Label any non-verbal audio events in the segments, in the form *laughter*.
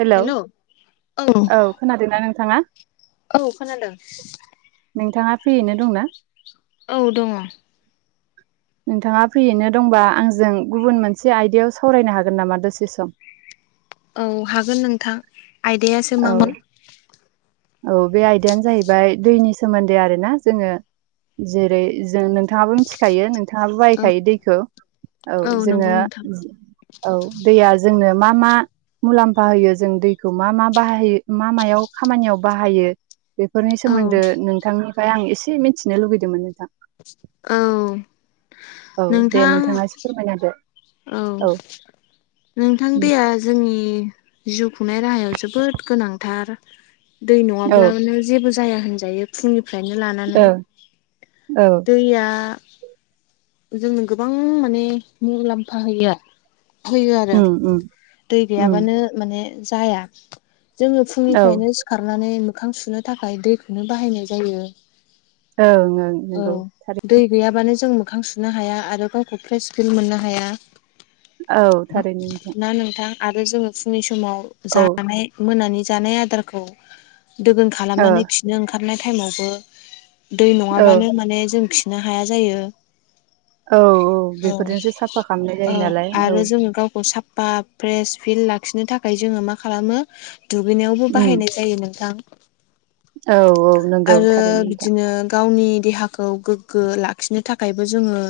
Hello औ खोनादोंना नोंथाङा? औ खोनादों। नोंथाङा फ्रियैनो दंना? औ दङ। नोंथाङा फ्रियैनो दंबा आंजों गुबुन मोनसे आयदायाव सावरायनो हागोन नामा दसे सम औ हागोन नोंथां आयदायासो औ मामोन? औ बे आयदायानो जाहैबाय दैनि सोमोन्दै आरो ना जोङो जेरै जों नोंथाङाबो मिथि खायो नोंथाङाबो बाहायखायो दैखौ औ जोङो नंगौ नोंथां औ दैया जोंनो मा मा मुलाम्फा होयो जों दैखौ मा मा बाहायो मा मायाव खामानियाव बाहायो बेफोरनि औ सोमोन्दो नोंथांनिफ्राय आं एसे मिथिनो लुुबैदोंमोन नोंथां। औ औ दे नोंथां नोंथाङा एसे फोरमायना होदो। औ नोंथां दैया जोंनि जिउ खुंनाय राहायाव जोबोद गोनांथार। दै औ औ नङाब्लानो जेबो जाया होनजायो। फुंनिफ्रायनो लानानै ओं औ दैया जोंनो गोबां माने मुुलाम्फा होयो। होयो आरो उम उम दै उम गैयाबानो माने जाया जोङो औ फुंनिफ्रायनो सि खारनानै मोखां सुनो थाखाय दैखौनो बाहायनाय जायो। औ ओं औ नोंगौ। दै गैयाबानो जों मोखां सुनो हाया आरो गावखौ फ्रेस फिल मोननो हाया। औ थारैनो ना नोंथां आरो जोङो फुंनि समाव औ ओ जानाय मोनानि जानाय आदारखौ दोगोन खालामनानै खिनो ओंखारनाय टाइमावबो दै औ नङाबानो माने जों खिनो हाया जायो। औ औ औ बेफोरजोंसो साफा खालामनाय औ जायो नालाय आरो जोङो गावखौ सापा फ्रेस फिल लाखिनो थाखाय जोङो मा खालामो? दुगैनायावबो उम बाहायनाय जायो नोंथां औ औ नंगौ आरो थारैनो नोंथां बिदिनो गावनि देहाखौ गोग्गो लाखिनो थाखायबो जोङो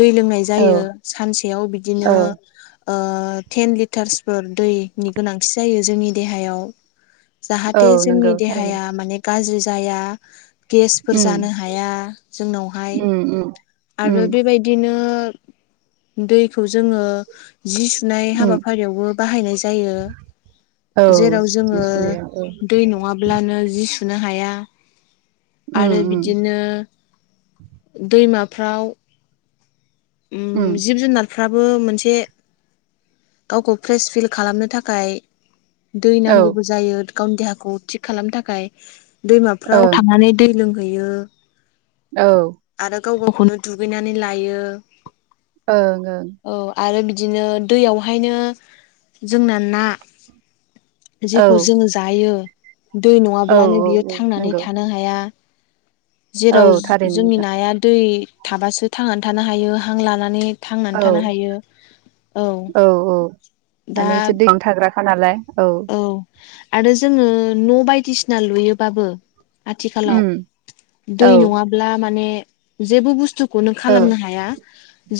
दै लोंनाय औ जायो सानसेयाव बिदिनो औ ओ टेन लिटार्सफोर दैनि गोनांथि जायो जोंनि देहायाव। औ जाहाथे जोंनि नंगौ थारैनो देहाया माने गाज्रि जाया। गेसफोर उम जानो हाया जोंनावहाय। उम उम आरो उम बेबायदिनो दैखौ जोङो जि सुनाय उम हाबाफारियावबो बाहायनाय जायो। औ जेराव जि जोङो सुनायाव औ दै नङाब्लानो जि सुनो हाया उम आरो उम बिदिनो दैमाफ्राव उम जिब जुनार फ्राबो मोनसे गावखौ फ्रेस फिल खालामनो थाखाय दै औ नांगौबो जायो गावनि देहाखौ थिग खालामनो थाखाय। दैमाफ्राव ओं थांनानै दै लोंहैयो औ आरो गाव गावखौनो दुगैनानै लायो। ओं ओं औ आरो बिदिनो दैयावहायनो जोंना ना औ जेखौ जोङो जायो दै औ नङाब्लानो बियो औ थांनानै नंगौ थानो हाया। औ जेराव थारैनो जोंनि नोंथां नाया दै थाबासो थांनानै थानो हायो हां लानानै थां औ थानो हायो औ दा माने इसोर दैयावनो थाग्राखा नालाय औ। औ आरो जोङो न बायदिसिना लुयोबाबो उम आथिखालाव औ दै नङाब्ला माने जेबो बुस्थु खौनो औ खालामनो हाया।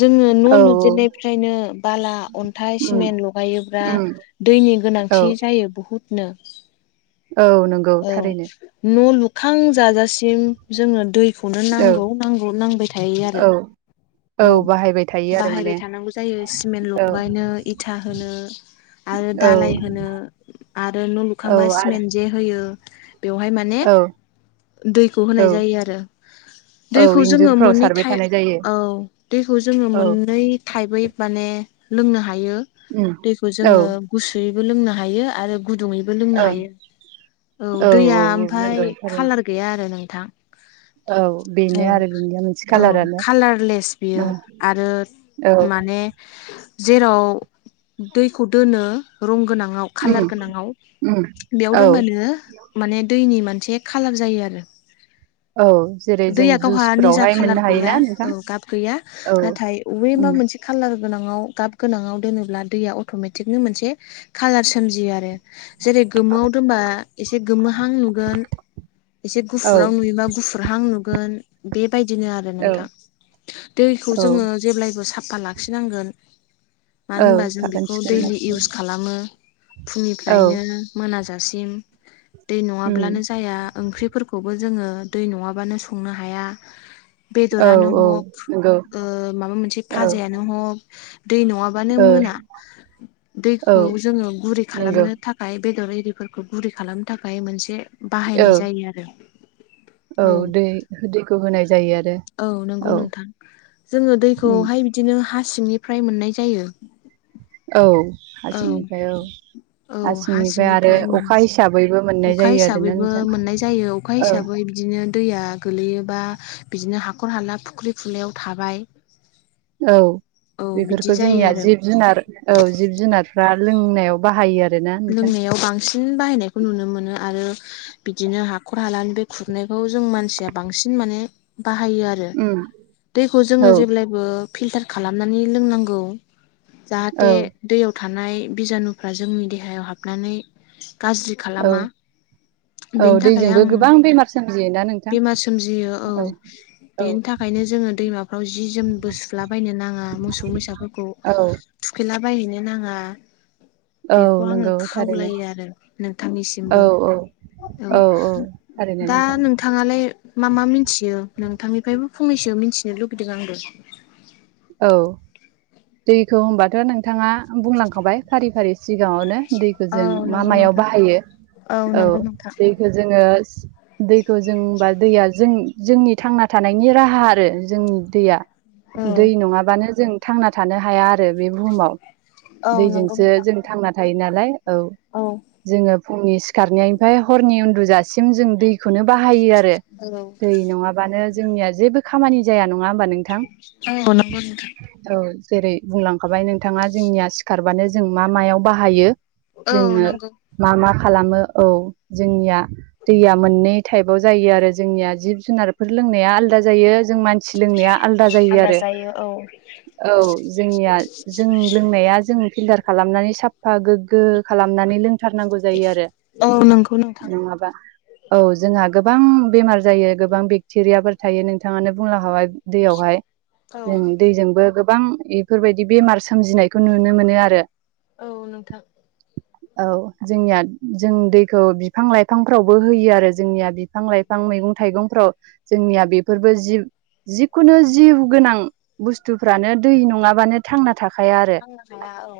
जोङो न औ लुजेननायफ्रायनो बाला, अन्थाइ, उम सिमेन्ट लगायोब्ला उम दैनि गोनां औ *unintelligible* बुहुतनो औ नं औ न' लुखां जाजासिम जोंनो दैखौनो औ नांगौ नांगौ नांबाय थायो आरो। औ औ बाहायबाय थायो आरो माने बाहायबाय थानांगौ जायो सिमेन्ट औ लगायनो इथा होनो। आरो औ दालाय होनो आरो न' औ लुखांबा आरो सिमेन्ट जे होयो बेवहाय माने औ दैखौ औ होनाय जायो आरो। औ दैखौ जोङो इन्जुरफ्राव मोननै सारबाय थाइ थानाय जायो औ दैखौ जोङो औ मोननै थाइबै माने लोंनो हायो उम दैखौ औ जोङो ओं गुसुयैबो लोंनो हायो आरो गुदुङैबो लोंनो औ हायो। औ दैया औ ओमफाय नंगौ थारैनो कालार गैया आरो नोंथां। औ बेनो औ आरो बिनिया मोनसे औ कालारानो कालारलेस बियो उम आरो औ माने जेराव दैखौ दोनो रंगोनाङाव उम खालार गोनांआव उम बेयाव औ दोनबानो माने दैनि मोनसे खालार जायो आरो। औ जेरै जों दैया गावहा निजा जुइसफोरावहाय कालार मोननो गैया हायोना औ नोंथां गाब गैया औ नाथाय वेबा उम मोनसे खालार गोनाङाव गाब गोनाङाव दोनोब्ला दैया अट'मेटिकनो मोनसे कालार सोमजियो आरो। जेरै गोमोआव दोनबा एसे गोमोहां नुगोन एसे औ गुफुराव नुयोबा गुफुरहां नुगोन बेबायदिनो आरो औ नोंथां दैखौ औ जोङो जेब्लायबो साफा लाखिनांगोन मानो औ होनबा जों साखोन बेखौ सिखोन दैलि लाखिनो इउस खालामो औ फुंनिफ्रायनो मोनाजासिम। दै उम नङाब्लानो जाया ओंख्रिफोरखौबो जोङो दै नङाबानो संनो हाया। औ बेद'रानो औ हक नंगौ ओ माबा मोनसे औ फाजायानो हक दै नङाबानो ओ मोना। औ दैखौ जोङो गुरै नंगौ खालामनो था खाय बेदर एरिफोरखौ गुरै खालामनो थाखाय मोनसे औ बाहायनाय जायो आरो। औ दै दैखौ होनाय जायो आरो। औ नंगौ नोंथां जोङो उम दैखौहाय बिदिनो हा सिंनिफ्राय मोननाय जायो। औ औ हासिंनिफ्राय औ औ हा हासिंनिफ्राय आरो सिंनिफ्राय मोन अखा *unintelligible* हिसाबैबो मोननाय अखा जायो आरो ना हिसाबैबो नोंथां मोननाय जायो अखा औ हिसाबै बिदिनो दैया गोलैयोबा बिदिनो हाखर हाला फुख्रि खुरनायाव थाबाय औ औ बिदि बेफोरखौ जायो जोंनिया आरो जिब जुनार औ जिब जुनारफ्रा लोंनायाव बाहायो आरो लोंनायाव बांसिन बाहायनायखौ नुनो मोनो आरो बिदिनो हाखर हालानि बे खुरनायखौ जों मानसिया बांसिन माने बाहायो आत उम दैखौ औ जोङो जेब्लायबो फिल्टार खालामनानै लोंनांगौ औ जाहाथे दैयाव थानाय बिजानुफ्रा जोंनि देहायाव हाबनानै गाज्रि औ खालामा औ बेनि थाखाय दैजोंबो आं गोबां बेमार सोमजियोना नोंथां बेमार सोमजियो औ औ बेनि थाखायनो जोङो दैमाफ्राव जि जोम बोसला बायनो नाङा मोसौ मैसाफोरखौ औ थुखैलाबायहैनो नाङा औ बेखौ आङो नंगौ थारैनो खावलायो आरो औ नोंथांनिसिमबो औ औ थारैनो दा नों नोंथां नोंथाङालाय मा मा मिथियो नोंथांनिफ्रायबो फंनैसो मिथिनो लुगैदों आंबो औ दैखौ होनबाथ' नोंथाङा बुंलांखाबाय फारि फारि सिगाङावनो दैखौ औ जों मा नंगौ मायाव नोंथां बाहायो औ नंगौ नोंथां दैखो जोङो दैखौ जों ओमबा दैया जों जोंनि थांना थानायनि राहा आरो जोंनि दैया दै नङाबानो जों थांना थानो हाया आरो बे बुहुमाव औ नंगौ दैजोंसो नोंथां जों थांना थायो नालाय औ औ जोङो फुंनि सिखारनायनिफ्राय हरनि उन्दुजासिम जों दैखौनो बाहायो आरो रो औ दै नङाबानो जोंनिया जेबो खामानि जाया नङा होमबा नोंथां? औ *unintelligible* नोंथां। औ जेरै बुंलांखाबाय नोंथाङा जोंनिया सिखारबानो जों मा मायाव बाहायो जोङो नोंथां मा मा खालामो औ जोंनिया दैया मोननै थाइफाव जायो आरो जोंनिया जिब जुनारफोर लोंनाया आलदा जायो जों मान सि लोंनाया आलादा जायो आलदा आरो औ औ जोंनिया जों लोंनाया जों फिल्टार खालामनानै साफा गोग्गो खालामनानै लों थारनांगौ जायो आरो औ नंगौ नोंथां नङाबा औ जोंहा गोबां बेमार जायो गोबां बेक्टेरियाफोर थायो नोंथाङानो बुंलांखाबाय दैयावहाय। औ जों दैजोंबो गोबां इफोरबायदि बेमार सोमजिनायखौ नुनो मोनो आरो। औ नोंथां। औ जोंनिया जों दैखौ बिफां लाइफांफ्रावबो होयो आरो जोंनिया बिफां लाइ फां मैगं थाइगंफ्राव जोंनिया बेफोरबो जिब जिखुनु जिउ गोनां बुस्थुफ्रानो दै नङाबानो थांना थाखाया आरो। थांनो हाया औ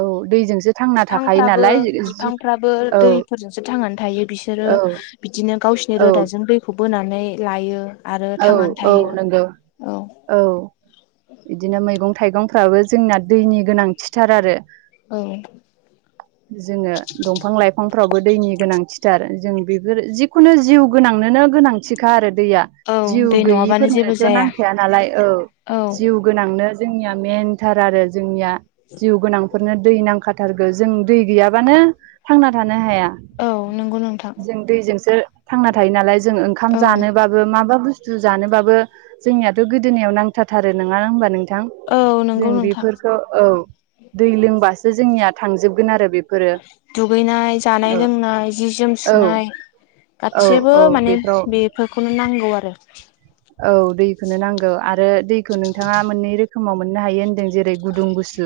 औ दैजोंसो थांना थाखायो बिफांफ्राबो नालाय बिफांफ्राबो औ दैफोरजोंसो थांनानै थायो बिस सोरो औ बिदिनो गावसिरनि औ रोदाजों दैखौ बोनानै लायो। आरो औ थांनानै औ थायो नंगौ औ। औ इदिनो मैगं थाइगंफ्राबो जोंना दैनि गोनांथिथार आरो। औ जोङो दंफां लाइफांफ्रावबो दैनि गोनांथिथार जों बेफोर जिखुनु जिउ गोनांनोनो गोनां थिखा आरो दैया औ जिउ दै नङाबानो जेबो गैयिफोरनोथ' जाया नांखाया नालाय औ औ जिउ गोनांनो जोंनिया मेनथार आरो जोंनिया जिउ गोनां फोरनो दै नांखाथारगो जों दै गैयाबानो थांना थानो हाया। औ नोंगौ नोंथां। जों दैजोंसो थांना थायो नालाय जों ओंखाम औ जोनोबाबो माबा बुस स्थु जानोबाबो जोंनियाथ' गोदोनायाव नांथाथारो नङा होनोमबा नोंथां? औ नंगौ जों नोंथां बेफोरखौ औ दै लोंबासो जोंनिया थांजोबगोन आरो बेब दुगैनाय जानाय लोंनाय जि जोम औ सुनाय औ गासिबो औ माने बेफ्राव बेफोरखौनो नांगौ आरो। औ दैखोनो नांगौ आरो दैखौ नोंथाङा मोननै रोखोमाव मोननो हायो होन्दों जेरै गुदुं गुसु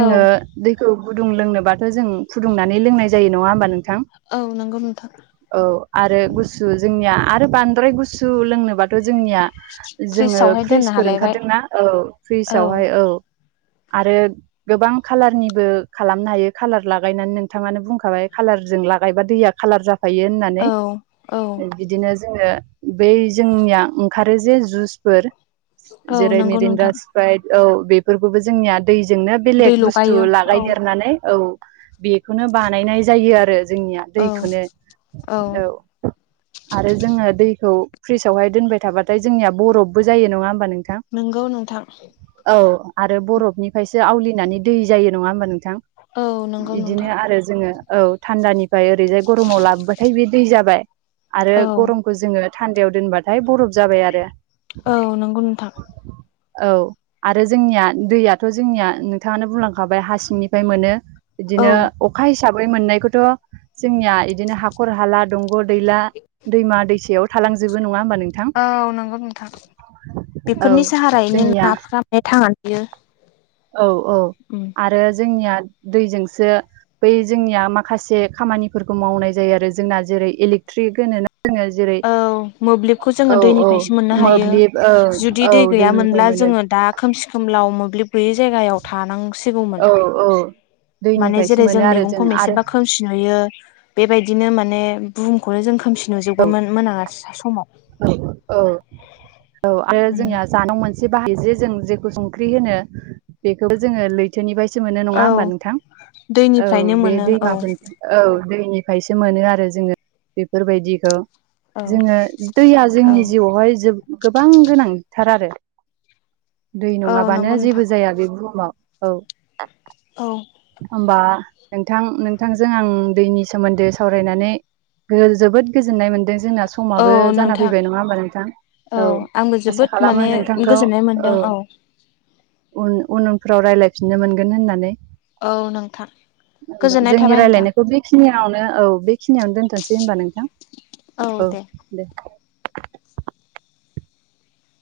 औ दैखौ गुदुं लोंनोबाथ' जों फुदुंनानै लोंनाय जायो नङा ओमबा नोंथां? औ नंगौ नोंथां औ आरो गुस गुसु जोंनिया आरो बांद्राय गुसु लोंनोबाथ' जोंनिया जोङो फ्रिजावहाय दोननो फ्रिजफोर हालायबाय ओंखारदोंना औ फ्रिसावहाय औ आरो गोबां कालारनिबो खालामनो हायो कालार लागायनानै नोंथाङानो बुंखाबाय कालारजों लागायबा दैया खालार जाफायो होनना नै औ औ बिदिनो जोङो बै जोंनिया ओंखारो जे जुसफोर औ जेरै नंगौ नोंथां मिरिनरास सिप्राइद औ बेफोरखौबो जोंनिया दैजोंनो दै बेलेग बुस्थु लगायो औ लागायदेरनानै औ बेखौनो बानायनाय जायो आरो जोंनिया औ दैखोनो औ। आरो जोङो दैखौ फ्रिजावहाय दोनबाय थाबाथाय जोंनिया बरफबो जायो नङा ओमबा नोंथां? नोंगौ नोंथां। औ आरो बरफनिफ्रायसो आवलिनानै दै जायो नङा ओमबा नोंथां? औ नंगौ इदिनो नोंथां आरो जोङो औ। थान्दानिफ्राय ओरैजाय गरमाव लाबोबाथाय बे दै जाबाय आरो औ गरम खौ जोङो थान्दायाव दोनबाथाय बरफ जाबाय आरो। औ नंगौ नोंथां। औ आरो जोंनिया दैयाथ' जोंनिया नोंथाङानो बुंलांखाबाय हासिंनिफ्राय मोनो। औ बिदिनो अखा हिसाबै मोननायखौथ' जोंनिया इदिनो हाखर हाला दंग' दैला दैमा दैसायाव थालांजोबो नङा ओमबा नोंथां? औ नंगौ नोंथां बेफोरनि औ साहारायैनो जोंनिया नाफ्रा माने थांनानै थायो औ औ उम आरो जोंनिया दैजोंसो बै जोंनिया माखासे खामानिफोरखौ मावनाय जायो आरो जोंना जेरै इलेक्ट्रिक होनोना जोङो? जेरै औ मोब्लिबखौ जोङो औ औ दैनिफ्रायसो मोननो हायो मोब्लिब औ जुदि औ दै दैनिफ्राय गैयामोनब्ला मोनो जोङो दा खोमसि खोमलाव मोब्लिब गैयि जायगायाव थानांसिगौमोन औ औ माने दैनिफ्रायसो जेरै मोनो जों आरो मैगंखौ आरो मोनसेबा खोम सि नुयो बेबायदिनो माने बुहुमखौनो जों खोमसि नुजोब मोनाङा समाव औ औ औ आरो जोंनिया जानायाव मोन से बाहाय जे जों जेखौ संख्रि होनो बेखौबो जोङो लै बोनिफ्रायसो मोनो नङा औ ओमबा नोंथां औ दैनिफ्रायनो बे मोनो औ दैमाफोरनि औ दैनिफ्रायसो मोनो आरो जोङो बेफोरबायदिखौ औ जोङो दैया औ जोंनि जिउआवहाय गोबां गोनांथार आरो दै औ नङाबानो नंगौ नोंथां। जेबो जाया बे बुहुमाव औ औ ओमबा नोंथां नोंथांजों आं दैनि सोमोन्दै सावरायनानै जोबोद गोजोननाय मोनदों जोंना औ समाबो जाना नोंथां फैबाय नङा ओमबा नोंथां औ आंबो जोबोद आसा खालामो माने नोंथांखौ गोजोननाय मोनदों औ उन उनफ्राव रायलायफिननो मोनगोन होननानै औ नोंथां दे ओमबा गोजोननाय जोंनि थाबाय नोंथां। रायलायनायखौ बेखिनियावनो औ बेखिनियावनो दोनथ'नोसै ओमबा नोंथां औ दे *inaudible*